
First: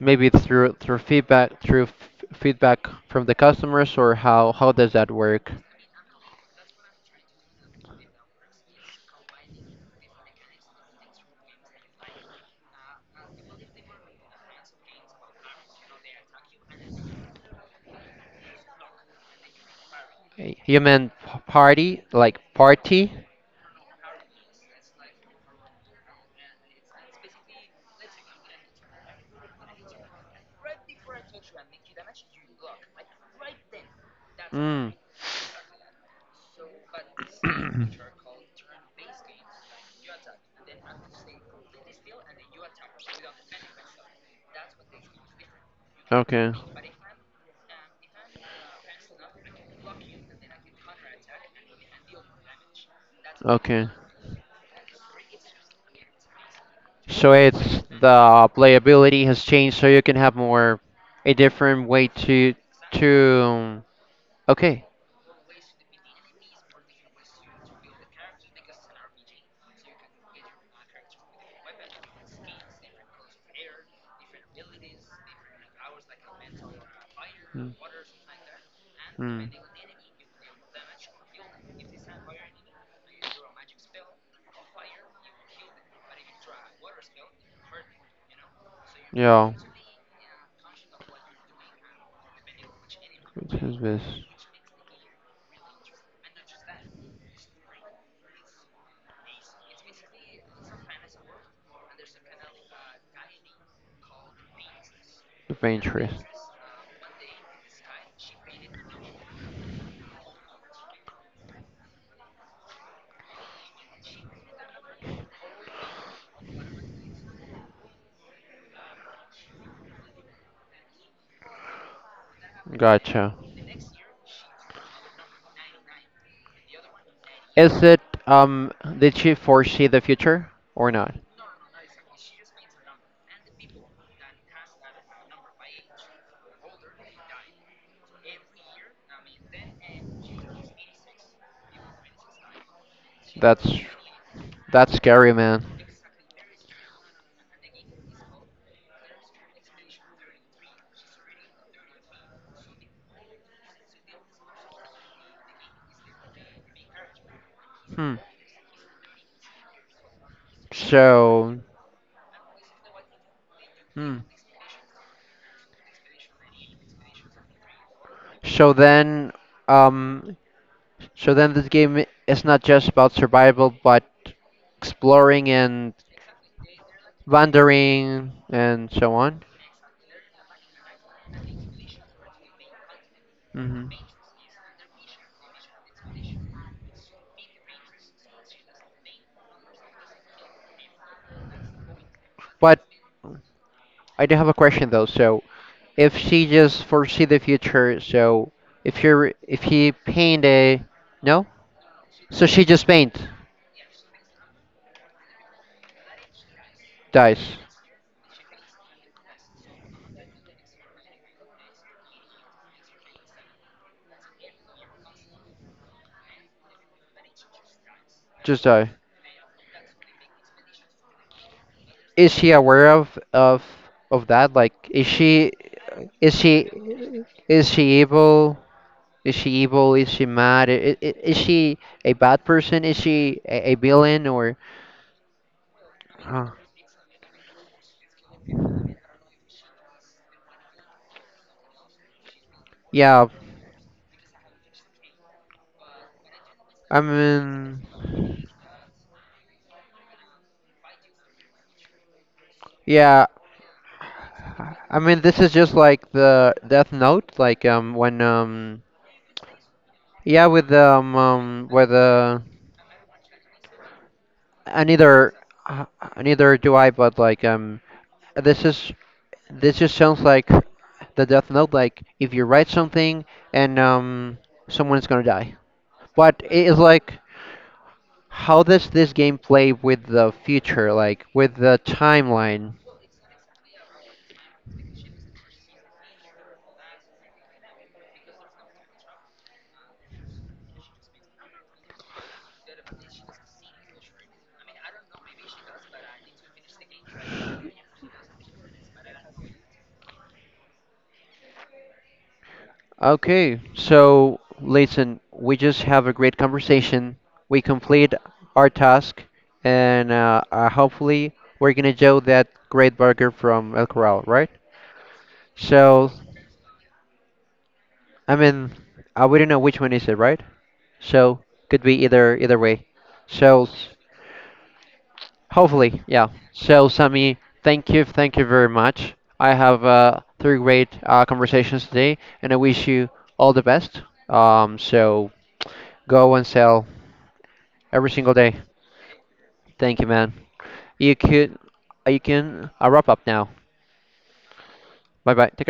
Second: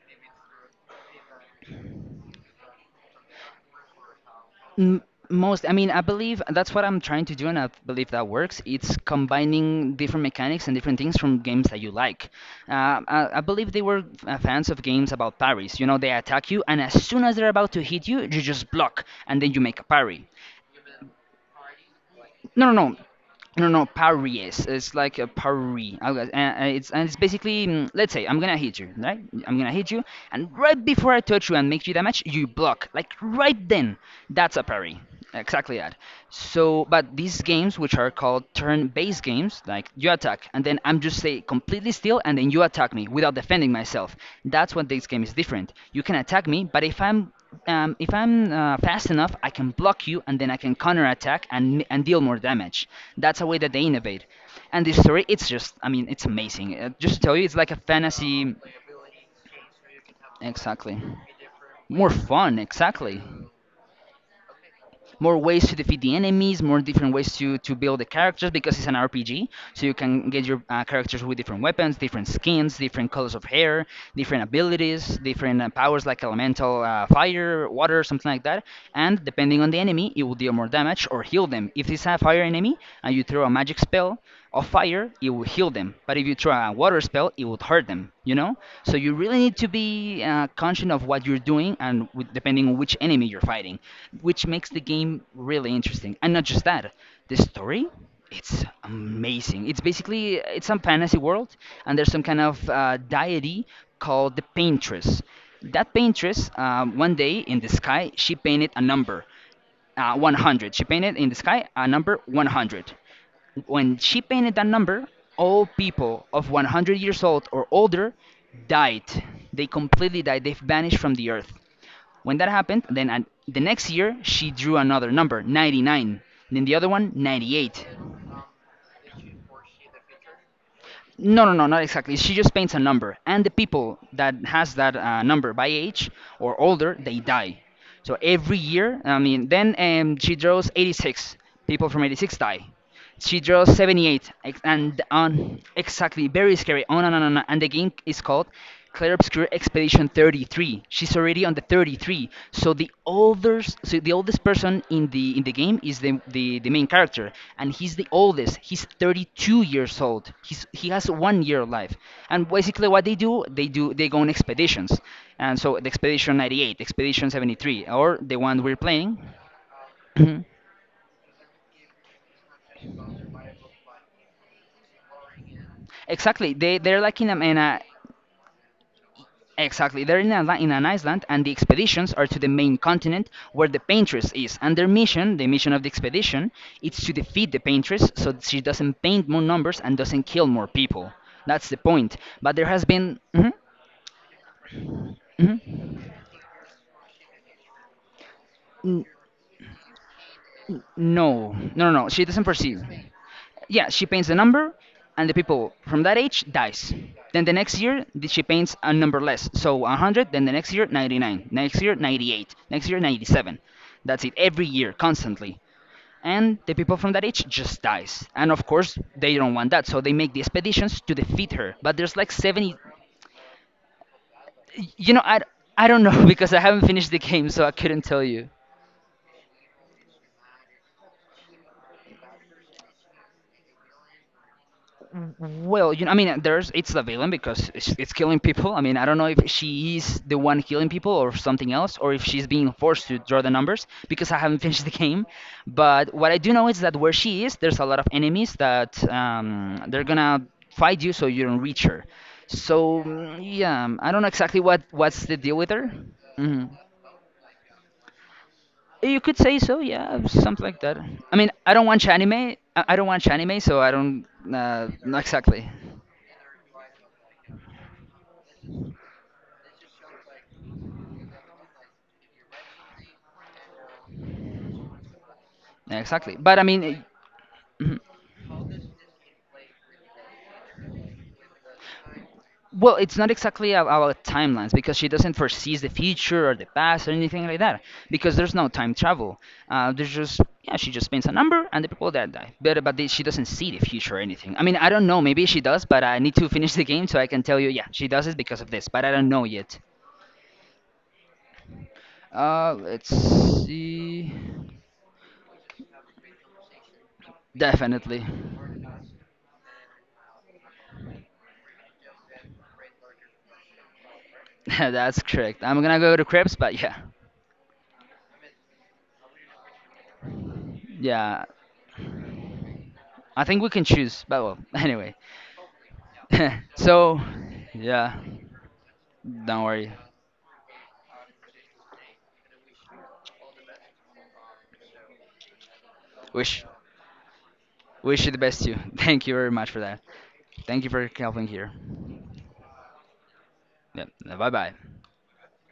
Maybe through through feedback through f feedback from the customers or how how does
M-
that work?
Most, I mean, I believe that's what I'm trying to do, and I believe that works. It's combining different mechanics and different things from games that you like. Uh, I, I believe they were uh, fans of games about parries, you know, they attack you and as soon as they're about to hit you you just block and then you make a parry.
Eh, You meant p- party, like
No no no
party?
no, no, Paris. It's like a Paris. Okay, and and it's and it's basically, mm, let's say I'm gonna hit you, right? I'm gonna hit you, and right before I touch you and make you damage, you block. Like right then, that's a
Mm.
parry. Exactly that. So, but these games, which are called turn-based games, like you attack, and then I'm just say completely still, and then you attack me without defending myself. That's what this game is different. You can attack
Okay,
me, but if I'm um, if I'm uh, fast enough, I can block you, and then I can counter attack and and deal more damage. That's a way that they
okay.
innovate. And the story, it's just, I mean, it's amazing. Uh, just to
So
tell you, it's like a
it's the
fantasy.
playability has changed, so you can have more
Exactly.
a different way
More
to
fun, exactly,
to. Okay.
more ways to defeat the enemies, more different ways to to build the characters because it's an R P G. So you can get your uh, characters with different weapons, different skins, different colors of hair, different abilities, different uh, powers, like elemental uh, fire, water, something like that. And
Mm.
depending on the enemy, it will deal more damage or heal them. If it's a fire enemy and you throw a magic spell of fire, it will heal them. But if you throw a water spell, it would hurt them. You know. So you really
Yeah,
need to be uh, conscious of what you're doing and with, depending on which enemy you're
which
fighting,
is this?
which makes the game really interesting. And not just that, the story. It's amazing. It's basically it's some fantasy world, and there's some kind of uh, deity called the paintress.
The pain
That
tree.
paintress, um, one day in the sky, she painted a number, uh, one hundred. She painted in the sky a number one hundred. When she painted that number, all people of one hundred years old or older died. They completely died. They vanished from the earth. When that happened, then uh,
Gotcha.
the next year she drew another number, ninety-nine. Then the other one,
Is
ninety-eight.
it um did she foresee the future or not?
No, no, no, not exactly. She just paints a number, and the people that has that uh, number by age or older, they die. So every year, I mean, then um, she draws eighty-six, people from eighty-six die. She draws
That's
seventy-eight ex-
that's
and
scary,
on
man.
exactly very scary. Oh no, no, no, no! And the game is called Clair Obscur Expedition thirty-three. She's already on the thirty-three. So the oldest, so the oldest person in the in the game is the the, the main character, and he's the
Hmm.
oldest. He's thirty-two years old. He's he has one
So
year of life. And basically, what they do, they do they go
hmm.
on expeditions, and so the expedition ninety-eight, expedition seventy-three, or the one
So
we're playing.
then um so then this game i- is not just about survival but exploring and
Exactly. They they're like in a in a
wandering and so on.
exactly, they're in an, in an island, and the expeditions are to the main continent where the
Hmm.
paintress is. And their mission, the mission of the expedition, is to defeat the paintress so that she doesn't paint more numbers and doesn't kill more people. That's the point. But there has
But
been. Mhm,
I do have a question though. So
mhm.
if she just foresee the future, so if
N-
you're if he paint a no,
no, no, no, no. She doesn't
so she
perceive.
just paint
Yeah, she paints the number, and the people from that age dies. Then the
dies,
next year, th- she paints a number less. So one hundred, then the next year, ninety-nine. Next year, ninety-eight. Next year, ninety-seven. That's it, every year, constantly. And the people from that age just dies and of
just dies.
course they don't want that so they make the expeditions to defeat her but there's like
Is she
seventy.
aware of of of that? Like, is
You know i,
she
I don't know
is
because I
she
haven't finished the game so
is
I
she
couldn't tell you.
evil? Is she evil? Is she mad? Is, is she a bad person? Is she a, a villain or?
Well, you know, I mean,
Huh.
there's it's the villain because it's, it's killing people. I mean, I don't know if she is the one killing people or something else, or if she's being forced to
Yeah,
draw the numbers because I haven't finished the game. But what I do know is that
I
where she is, there's a lot of
mean,
enemies that um, they're gonna fight you so you don't reach her. So
yeah,
mm, yeah, I don't know exactly what
I mean
what's the
this is
deal with
just
her.
like the
Hmm.
Death Note, like um when um
You could say so, yeah,
yeah
something
with
like that.
um
I mean,
um
I don't
with
watch anime.
uh
I I don't watch anime, so I don't uh,
and
not
neither
exactly.
uh, neither do I, but like um this is this just sounds like the Death Note. Like if you write something and um, someone's gonna die.
Exactly.
But
But I
it is
mean,
like,
it-
how does this game play with the future? Like with the timeline?
well, it's not exactly a- about timelines because she doesn't foresee the future or the past or anything like that because there's no time travel. Uh, there's just, yeah, she just pins a number and the people that die. But, but they, she doesn't see the future or anything. I mean, I don't know. Maybe she does, but I need to finish the game so I can tell you, yeah, she does it because of this, but I don't know yet. Uh, let's
Okay,
see.
so listen, we just have a great conversation. We complete
Definitely.
our task, and uh, uh, hopefully we're gonna do that great burger from El Corral, right?
That's correct. I'm gonna
So
go to Krebs, but yeah.
I mean, I wouldn't know which one is it, right? So
Yeah.
could be either either way.
I think
So
we can
s-
choose, but well, anyway.
Hopefully, yeah. So
So,
Sammy, thank you,
yeah,
thank you very much. I
don't
have
worry.
uh, three great uh, conversations today, and I wish you all the best. Um, so go and
Wish
sell every
Wish you
single
the
day.
best you. Thank you very much for that.
Thank you, man.
Thank you for
You
helping
could,
here.
you can uh, wrap up now.
Yeah, bye bye.
Bye bye. Take